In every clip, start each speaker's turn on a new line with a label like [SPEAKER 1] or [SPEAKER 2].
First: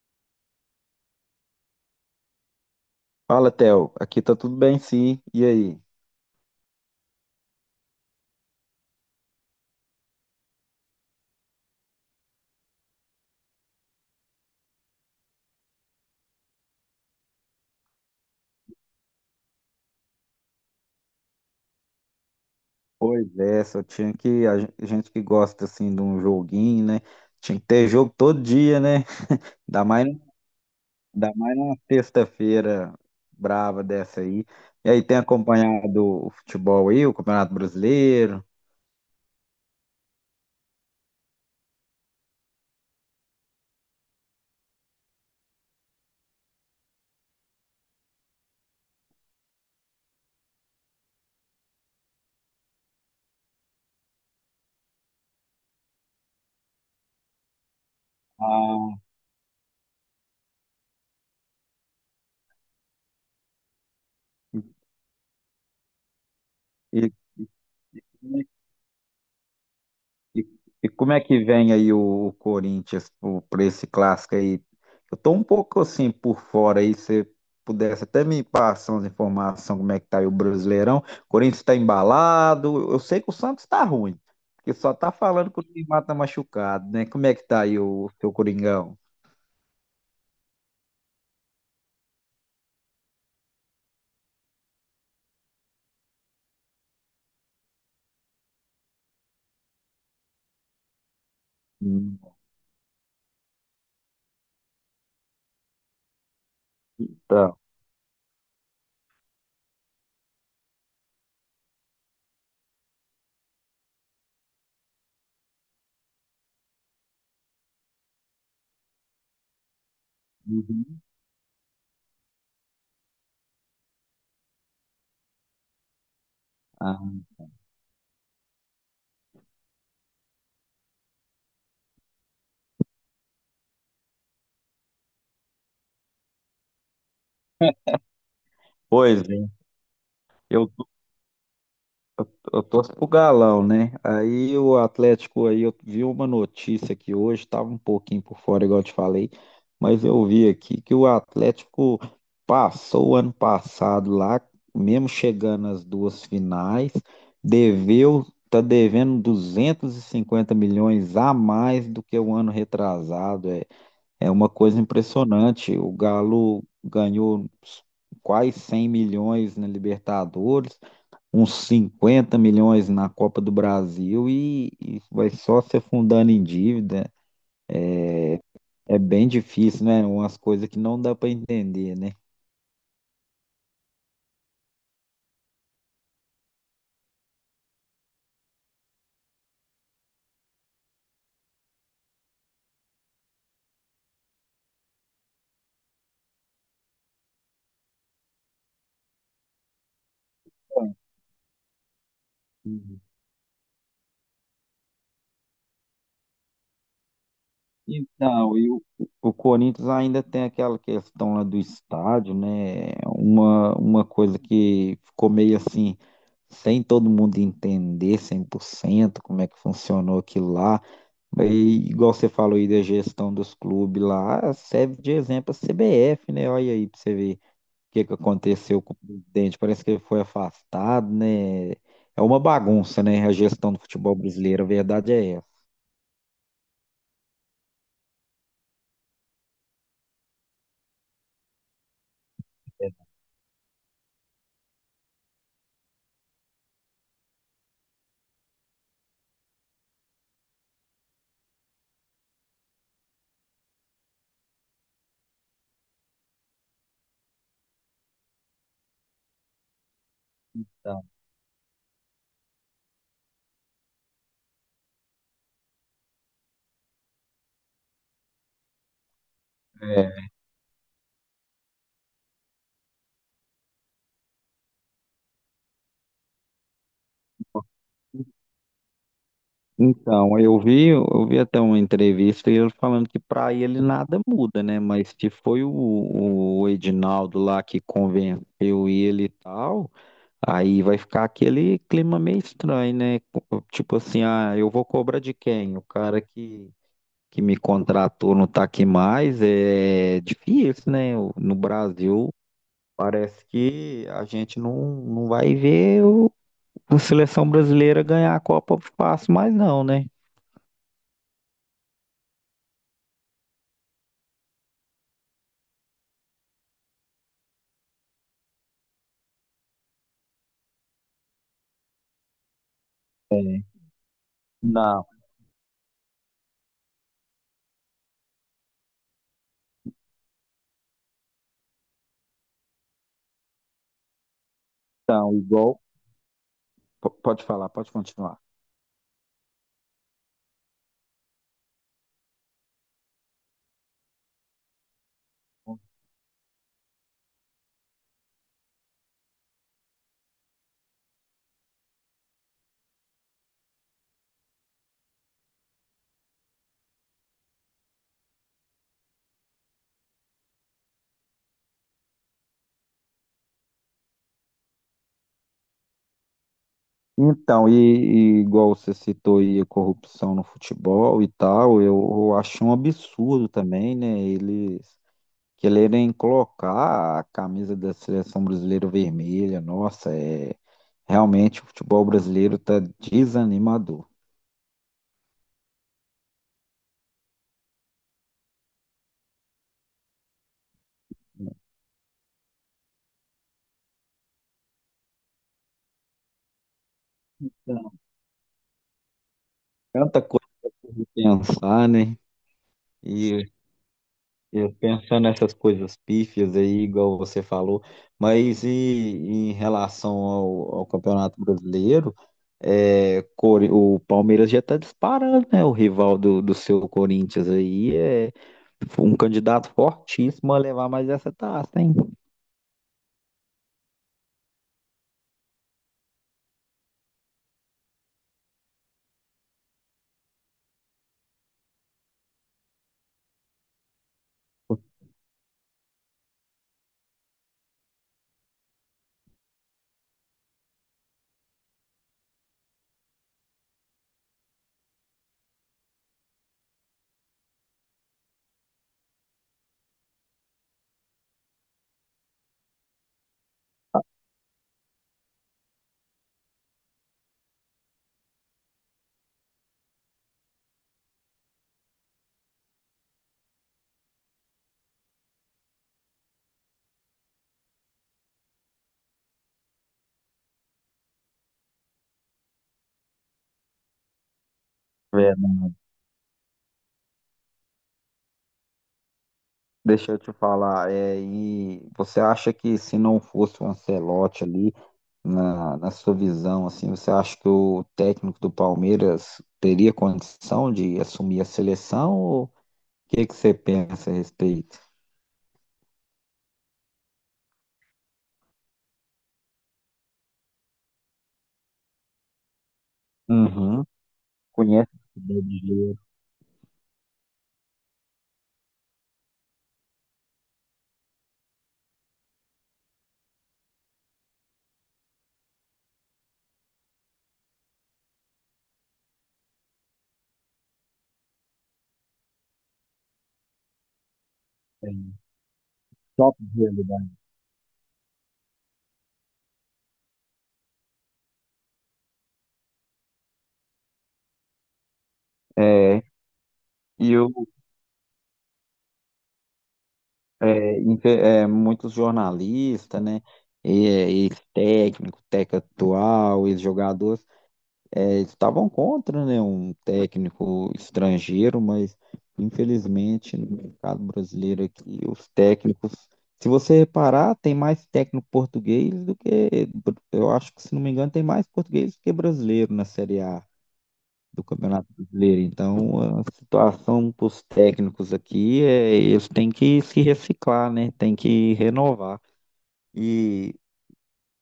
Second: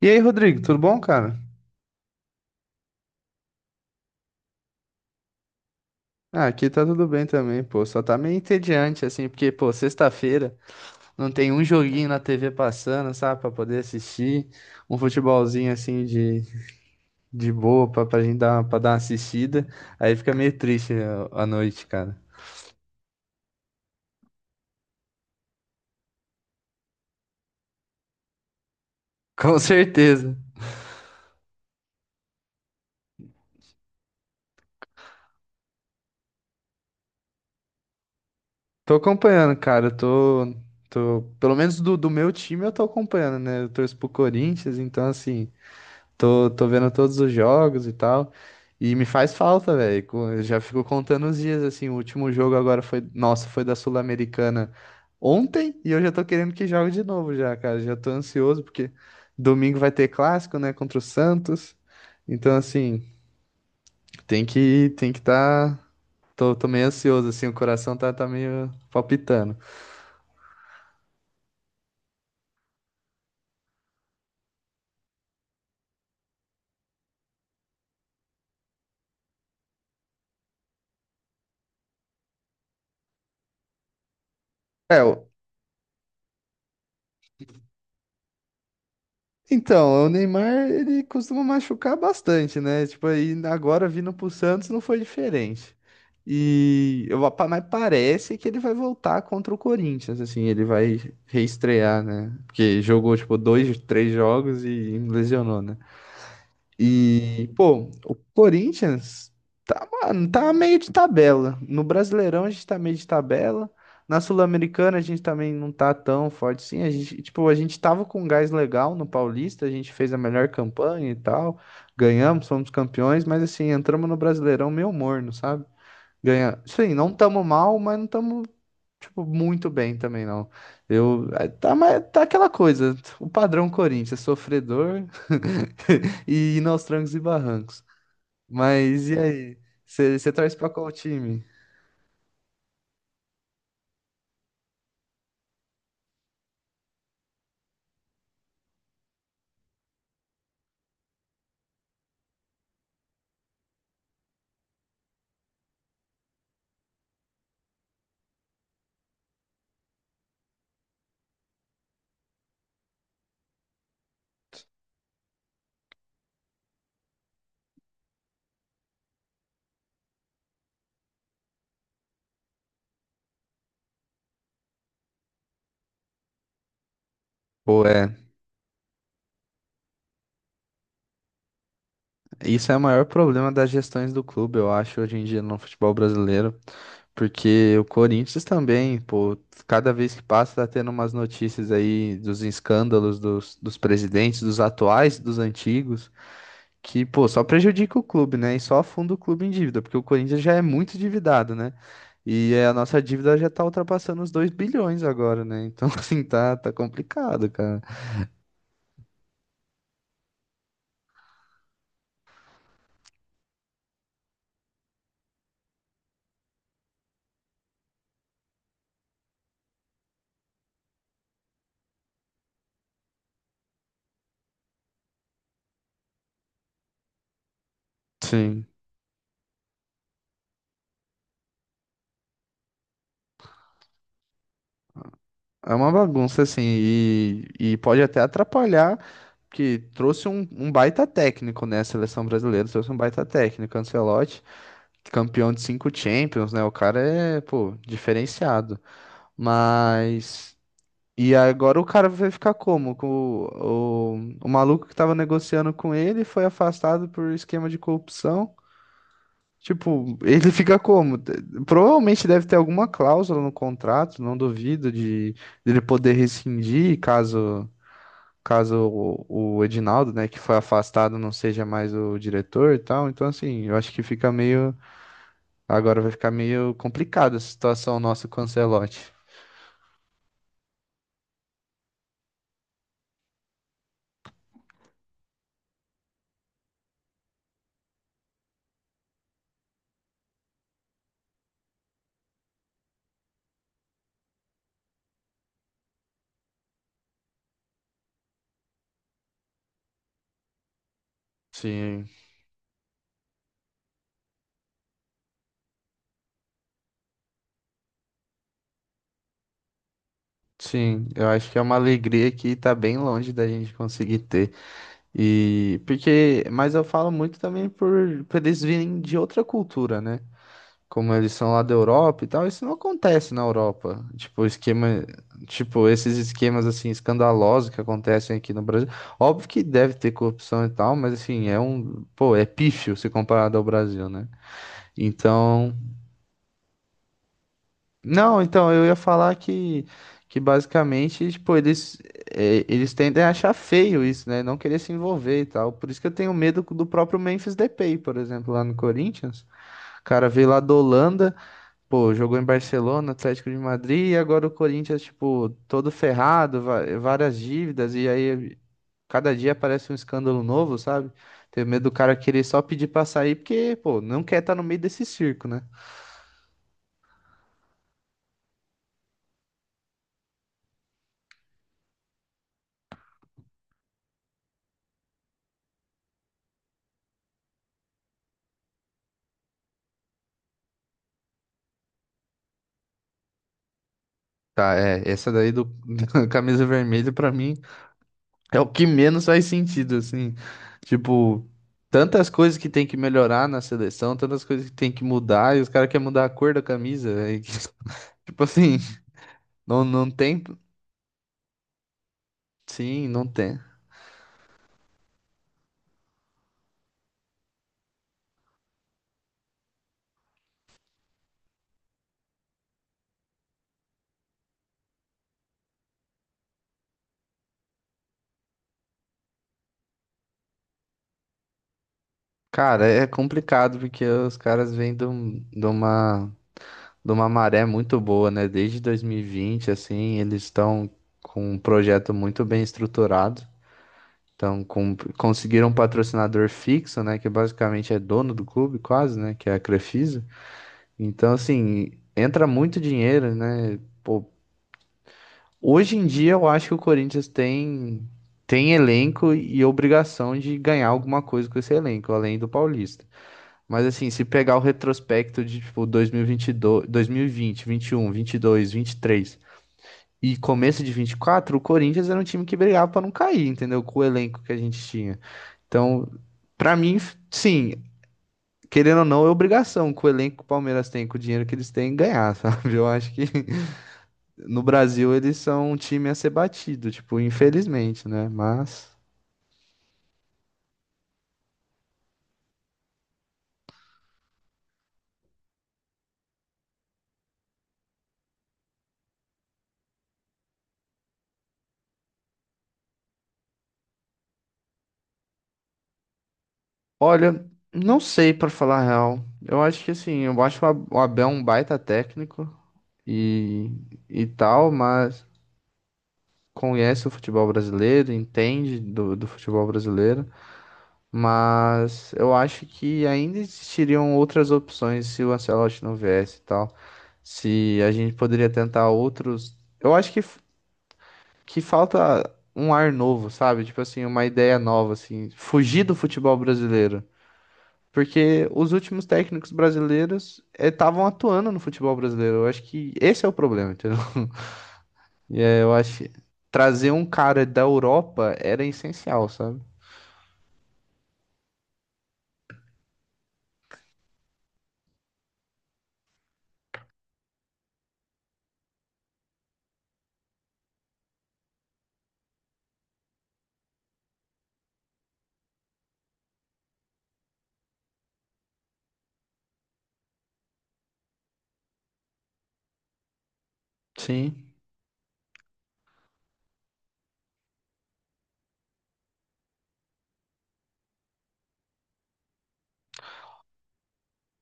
[SPEAKER 1] E aí, Rodrigo, tudo bom, cara?
[SPEAKER 2] Fala, Theo. Aqui tá tudo bem, sim. E aí?
[SPEAKER 1] Ah, aqui tá tudo bem também, pô. Só tá meio entediante, assim, porque, pô, sexta-feira não tem um joguinho na TV passando, sabe, pra poder assistir. Um futebolzinho, assim, de boa pra gente dar, pra dar uma assistida. Aí fica meio triste a noite, cara.
[SPEAKER 2] Pois é, só tinha que. A gente que gosta, assim, de um joguinho, né? Tinha que ter jogo todo dia, né?
[SPEAKER 1] Com
[SPEAKER 2] Ainda mais,
[SPEAKER 1] certeza.
[SPEAKER 2] ainda mais numa sexta-feira brava dessa aí. E aí, tem acompanhado o futebol aí, o Campeonato Brasileiro?
[SPEAKER 1] Tô acompanhando, cara. Tô pelo menos do meu time eu tô acompanhando, né? Eu torço pro Corinthians, então, assim. Tô vendo todos os jogos e tal. E me faz falta, velho. Co- eu Já fico contando os dias, assim. O último jogo agora foi. Nossa, foi da Sul-Americana ontem. E eu já tô querendo que jogue de novo, já, cara. Já tô ansioso, porque
[SPEAKER 2] Ah,
[SPEAKER 1] domingo vai ter clássico, né? Contra o Santos. Então, assim, tem que tá. Tô meio
[SPEAKER 2] e,
[SPEAKER 1] ansioso, assim. O coração tá meio palpitando.
[SPEAKER 2] E, e como é que vem aí o Corinthians para esse clássico aí? Eu tô um pouco assim por fora aí, se pudesse até me passar umas informações como é que tá aí o Brasileirão. O Corinthians está embalado, eu sei que o Santos tá ruim, porque só
[SPEAKER 1] É,
[SPEAKER 2] tá
[SPEAKER 1] o-
[SPEAKER 2] falando que o Neymar tá machucado, né? Como é que tá aí o seu Coringão?
[SPEAKER 1] Então, o Neymar, ele costuma machucar bastante, né? Tipo, aí agora vindo pro Santos não foi diferente. E mas parece que ele vai voltar contra o Corinthians, assim, ele vai reestrear,
[SPEAKER 2] Hum,
[SPEAKER 1] né? Porque jogou, tipo, 2, 3 jogos e lesionou, né? E,
[SPEAKER 2] Tá.
[SPEAKER 1] pô, o Corinthians tá, mano, tá meio de tabela. No Brasileirão a gente tá meio de tabela. Na Sul-Americana a gente também não tá tão forte assim. A gente tava com um gás legal no Paulista, a gente fez a melhor
[SPEAKER 2] Uhum.
[SPEAKER 1] campanha e tal. Ganhamos, fomos campeões, mas assim, entramos no Brasileirão meio morno, sabe? Sim,
[SPEAKER 2] Ah,
[SPEAKER 1] não tamo mal, mas não tamo tipo, muito bem também, não. Tá, mas tá aquela coisa, o padrão Corinthians, sofredor e ir aos trancos e barrancos. Mas e
[SPEAKER 2] pois é.
[SPEAKER 1] aí? Você torce
[SPEAKER 2] Eu
[SPEAKER 1] pra qual time?
[SPEAKER 2] Eu torço pro Galão, né? Aí o Atlético aí, eu vi uma notícia aqui hoje, tava um pouquinho por fora, igual eu te falei, mas eu vi aqui que o Atlético passou o ano passado lá, mesmo chegando às duas finais, tá devendo 250 milhões a mais do que o ano retrasado. É uma coisa impressionante. O Galo ganhou quase 100 milhões na Libertadores, uns 50 milhões na Copa do Brasil, e vai só se afundando em dívida.
[SPEAKER 1] Pô, é,
[SPEAKER 2] É bem difícil, né? Umas coisas que não dá para entender, né?
[SPEAKER 1] isso é o maior problema das gestões do clube, eu acho, hoje em dia no futebol brasileiro. Porque o Corinthians também, pô, cada vez que passa tá tendo umas notícias aí dos escândalos dos presidentes, dos atuais, dos antigos. Que, pô, só prejudica o clube, né? E só afunda o clube em dívida, porque o Corinthians já é muito endividado, né? E é, a nossa
[SPEAKER 2] Uhum.
[SPEAKER 1] dívida já tá ultrapassando os 2 bilhões agora, né? Então, assim, tá complicado, cara.
[SPEAKER 2] Então, e o Corinthians ainda tem aquela questão lá do estádio, né? Uma coisa que ficou meio assim, sem todo mundo entender 100% como é que funcionou aquilo lá. E, igual você falou aí da gestão dos clubes lá, serve de exemplo a CBF, né? Olha aí para você ver que
[SPEAKER 1] Sim.
[SPEAKER 2] aconteceu com o presidente. Parece que ele foi afastado, né? É uma bagunça, né? A gestão do futebol brasileiro, a verdade é essa.
[SPEAKER 1] É uma bagunça, assim, e pode até atrapalhar, que trouxe um baita técnico, né? A seleção brasileira trouxe um baita técnico, Ancelotti, campeão de 5 Champions, né? O cara é, pô, diferenciado. Mas. E agora o cara vai ficar como? Com o maluco que tava negociando com ele foi afastado por esquema de corrupção. Tipo, ele fica
[SPEAKER 2] Então,
[SPEAKER 1] como? Provavelmente deve ter alguma cláusula no contrato, não duvido, de ele poder rescindir caso o Edinaldo, né,
[SPEAKER 2] é,
[SPEAKER 1] que foi afastado, não seja mais o diretor e tal. Então, assim, eu acho que fica meio. Agora vai ficar meio complicada a situação nossa com o Ancelotti.
[SPEAKER 2] Então, eu vi até uma entrevista e ele falando que para ele nada muda, né? Mas que foi o Edinaldo lá que convenceu ele e tal, aí vai ficar aquele clima meio estranho, né? Tipo assim, ah, eu vou cobrar de quem? O cara que me contratou não está aqui mais, é difícil, né? No
[SPEAKER 1] Sim,
[SPEAKER 2] Brasil, parece que a gente não vai ver a seleção brasileira ganhar a Copa fácil mais não, né?
[SPEAKER 1] Sim, eu acho que é uma alegria que tá bem longe da gente conseguir ter. E porque, mas eu falo muito também por eles virem de outra cultura, né? Como eles são lá da Europa e tal, isso não acontece na Europa.
[SPEAKER 2] Não,
[SPEAKER 1] Tipo, esses esquemas assim escandalosos que acontecem aqui no Brasil. Óbvio que deve ter corrupção e tal, mas assim, é um, pô, é pífio se comparado ao Brasil, né?
[SPEAKER 2] então,
[SPEAKER 1] Então,
[SPEAKER 2] igual. Pode falar, pode continuar.
[SPEAKER 1] não, então eu ia falar que basicamente, tipo, eles tendem a achar feio isso, né? Não querer se envolver e tal. Por isso que eu tenho medo do próprio Memphis Depay, por exemplo, lá no Corinthians. O cara veio lá da Holanda, pô, jogou em Barcelona, Atlético de Madrid, e agora o Corinthians, tipo, todo ferrado, várias dívidas, e aí cada dia aparece um escândalo novo, sabe? Tenho medo do cara querer só pedir pra sair, porque, pô, não quer estar no meio desse circo, né?
[SPEAKER 2] Então, e igual você citou aí a corrupção no futebol e tal, eu acho um absurdo também, né? Eles quererem colocar a camisa da seleção brasileira vermelha, nossa, é realmente o futebol brasileiro tá desanimador.
[SPEAKER 1] Tá, é, essa daí do da camisa vermelha pra mim é o que menos faz sentido, assim. Tipo, tantas coisas que tem que melhorar na seleção, tantas coisas que tem que mudar, e os caras querem mudar a cor da camisa, velho.
[SPEAKER 2] Não,
[SPEAKER 1] Tipo assim, não
[SPEAKER 2] tanta
[SPEAKER 1] tem.
[SPEAKER 2] coisa de pensar, né?
[SPEAKER 1] Sim, não
[SPEAKER 2] E
[SPEAKER 1] tem.
[SPEAKER 2] eu pensando nessas coisas pífias aí, igual você falou, mas em relação ao Campeonato Brasileiro, o Palmeiras já está disparando, né? O rival do seu Corinthians aí é um candidato fortíssimo a levar mais essa taça, hein?
[SPEAKER 1] Cara, é complicado porque os caras vêm de uma maré muito boa, né? Desde 2020, assim, eles estão com um projeto muito bem estruturado. Então, conseguiram um patrocinador fixo, né? Que basicamente é dono do clube, quase, né? Que é a Crefisa. Então, assim, entra muito dinheiro, né? Pô, hoje em dia eu acho que o Corinthians tem elenco e obrigação de ganhar alguma coisa com esse elenco, além do Paulista. Mas, assim, se pegar o retrospecto de, tipo, 2022, 2020, 21, 22, 23. E começo de 24, o Corinthians era um time que brigava pra não cair, entendeu? Com o elenco que a gente tinha. Então, pra mim, sim, querendo ou não, é obrigação que o elenco que o Palmeiras tem, com o dinheiro que eles têm, ganhar, sabe? Eu acho que no Brasil eles são um time a ser batido, tipo, infelizmente, né? Mas,
[SPEAKER 2] Deixa eu te falar, e você acha que se não fosse o Ancelotti ali, na sua visão, assim, você acha que o técnico do Palmeiras teria condição de assumir a seleção? Ou o que que você pensa a respeito?
[SPEAKER 1] olha, não sei pra falar a real. Eu acho que assim, eu acho o Abel um baita técnico e,
[SPEAKER 2] Uhum.
[SPEAKER 1] e tal,
[SPEAKER 2] Conhece o
[SPEAKER 1] mas
[SPEAKER 2] brasileiro,
[SPEAKER 1] conhece o futebol brasileiro, entende do futebol brasileiro. Mas eu acho que ainda existiriam outras opções se o Ancelotti não viesse e tal. Se a gente poderia tentar outros. Eu acho que falta um ar novo, sabe? Tipo assim, uma ideia nova,
[SPEAKER 2] tem
[SPEAKER 1] assim. Fugir do futebol
[SPEAKER 2] top de
[SPEAKER 1] brasileiro.
[SPEAKER 2] realidade.
[SPEAKER 1] Porque os últimos técnicos brasileiros estavam atuando no futebol brasileiro. Eu acho que esse é o problema, entendeu? E é, eu acho
[SPEAKER 2] É,
[SPEAKER 1] que trazer um
[SPEAKER 2] e eu,
[SPEAKER 1] cara da Europa era essencial, sabe?
[SPEAKER 2] é, muitos jornalistas, né? Ex-técnico, técnico atual, ex-jogador, eles estavam contra, né, um técnico estrangeiro, mas infelizmente no mercado brasileiro aqui, os técnicos, se você reparar, tem mais técnico português do que, eu acho que se não me engano, tem mais português do que brasileiro na Série A do
[SPEAKER 1] Sim,
[SPEAKER 2] Campeonato Brasileiro. Então, a situação para os técnicos aqui é eles têm que se reciclar, né? Tem que renovar. E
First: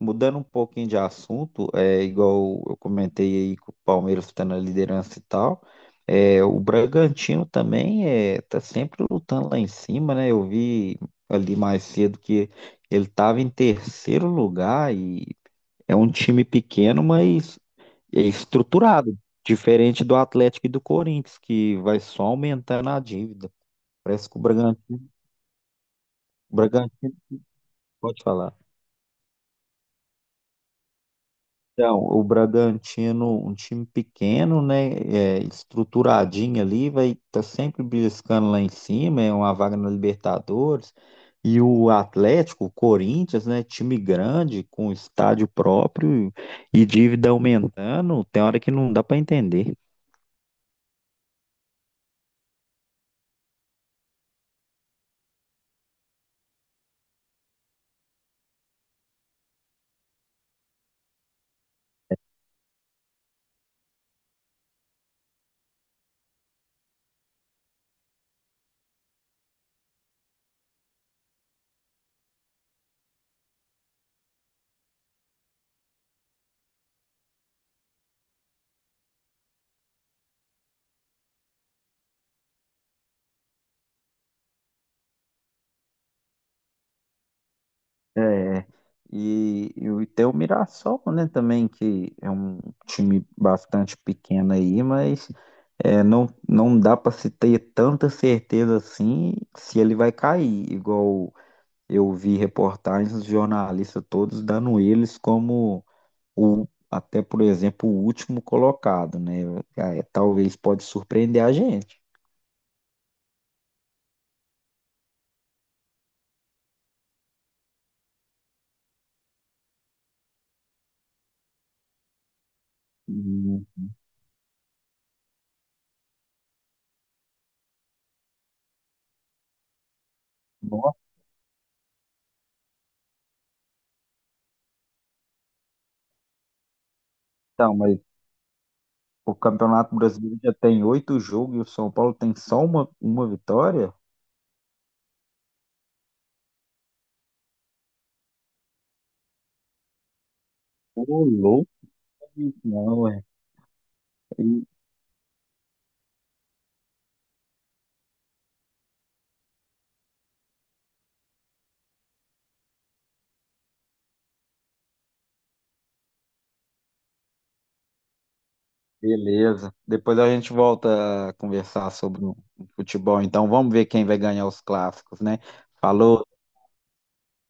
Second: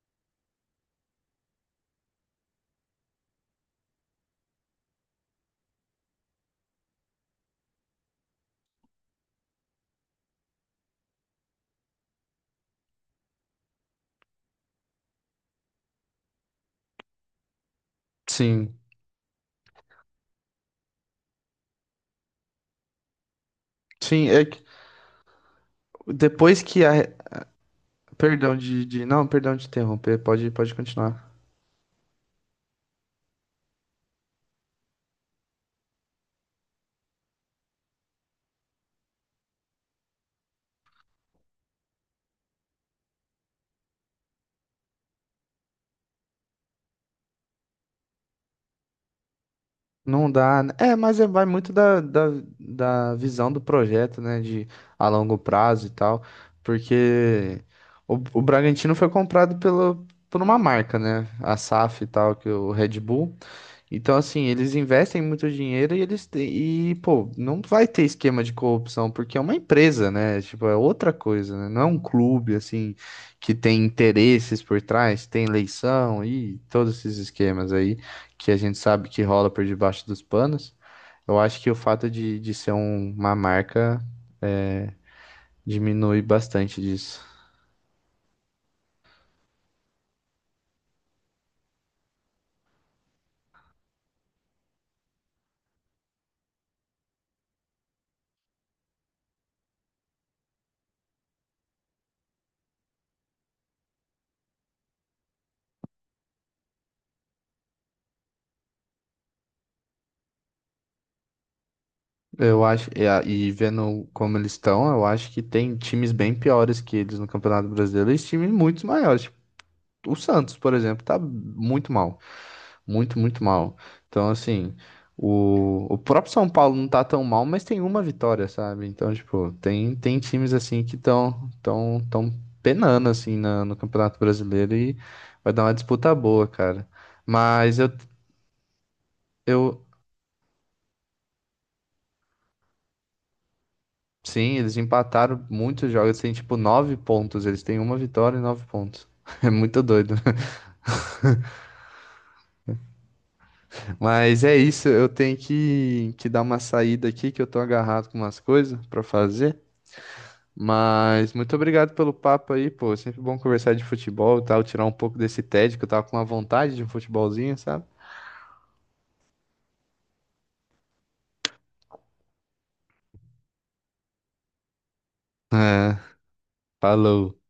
[SPEAKER 2] mudando um pouquinho de assunto, é igual eu comentei aí que o Palmeiras está na liderança e tal. É, o Bragantino também tá sempre lutando lá em cima, né? Eu vi ali mais cedo que ele estava em terceiro lugar e é um time pequeno, mas é
[SPEAKER 1] sim.
[SPEAKER 2] estruturado, diferente do Atlético e do Corinthians, que vai só aumentando a dívida.
[SPEAKER 1] Sim,
[SPEAKER 2] Parece que o
[SPEAKER 1] é que
[SPEAKER 2] Bragantino, o
[SPEAKER 1] depois que a.
[SPEAKER 2] Bragantino pode falar.
[SPEAKER 1] Perdão Não, perdão de interromper, pode continuar.
[SPEAKER 2] Então, o Bragantino, um time pequeno, né, estruturadinho ali, vai tá sempre beliscando lá em cima, é uma vaga na Libertadores. E o Atlético, o Corinthians, né, time grande, com estádio próprio e dívida aumentando, tem hora que não dá para entender.
[SPEAKER 1] Não dá. Né? É, mas é, vai muito da visão do projeto, né? De a longo prazo e tal. Porque o Bragantino foi comprado pelo, por uma marca, né? A SAF e tal, que é o Red Bull. Então, assim, eles investem muito dinheiro e, pô, não vai ter esquema de corrupção, porque é uma empresa, né? Tipo, é outra coisa, né? Não é um clube, assim, que tem interesses por trás, tem eleição e todos esses esquemas aí que a gente sabe que rola por debaixo dos panos. Eu acho que o fato de ser uma marca diminui bastante disso.
[SPEAKER 2] É, e tem o Mirassol, né, também, que é um time bastante pequeno aí, mas não dá para se ter tanta certeza assim se ele vai cair, igual eu vi reportagens dos jornalistas todos dando eles como até, por exemplo, o último colocado, né? É, talvez pode surpreender a gente.
[SPEAKER 1] Eu acho, e, a- E vendo como eles estão, eu acho que tem times bem piores que eles no Campeonato Brasileiro e times muito maiores. O Santos, por exemplo, tá muito mal. Muito, muito
[SPEAKER 2] Hum,
[SPEAKER 1] mal. Então, assim, o próprio São Paulo não tá tão mal, mas tem uma vitória, sabe? Então, tipo, tem times assim que
[SPEAKER 2] Nossa,
[SPEAKER 1] estão tão penando assim no Campeonato Brasileiro e vai dar uma disputa boa, cara. Mas
[SPEAKER 2] mas o
[SPEAKER 1] eu
[SPEAKER 2] Campeonato Brasileiro já tem oito jogos e o São Paulo tem só uma vitória?
[SPEAKER 1] sim, eles empataram muitos jogos, tem tipo 9 pontos. Eles têm uma vitória e 9 pontos. É muito doido.
[SPEAKER 2] Ô, louco, não, é.
[SPEAKER 1] Mas é
[SPEAKER 2] E-
[SPEAKER 1] isso, eu tenho que dar uma saída aqui, que eu tô agarrado com umas coisas pra fazer. Mas muito obrigado pelo papo aí, pô. Sempre bom conversar de futebol e tal, tirar um pouco desse tédio que eu tava com uma vontade de um futebolzinho, sabe?
[SPEAKER 2] Beleza. Depois a gente volta a conversar sobre o futebol. Então vamos ver quem vai ganhar os clássicos, né?
[SPEAKER 1] É,
[SPEAKER 2] Falou.
[SPEAKER 1] Falou.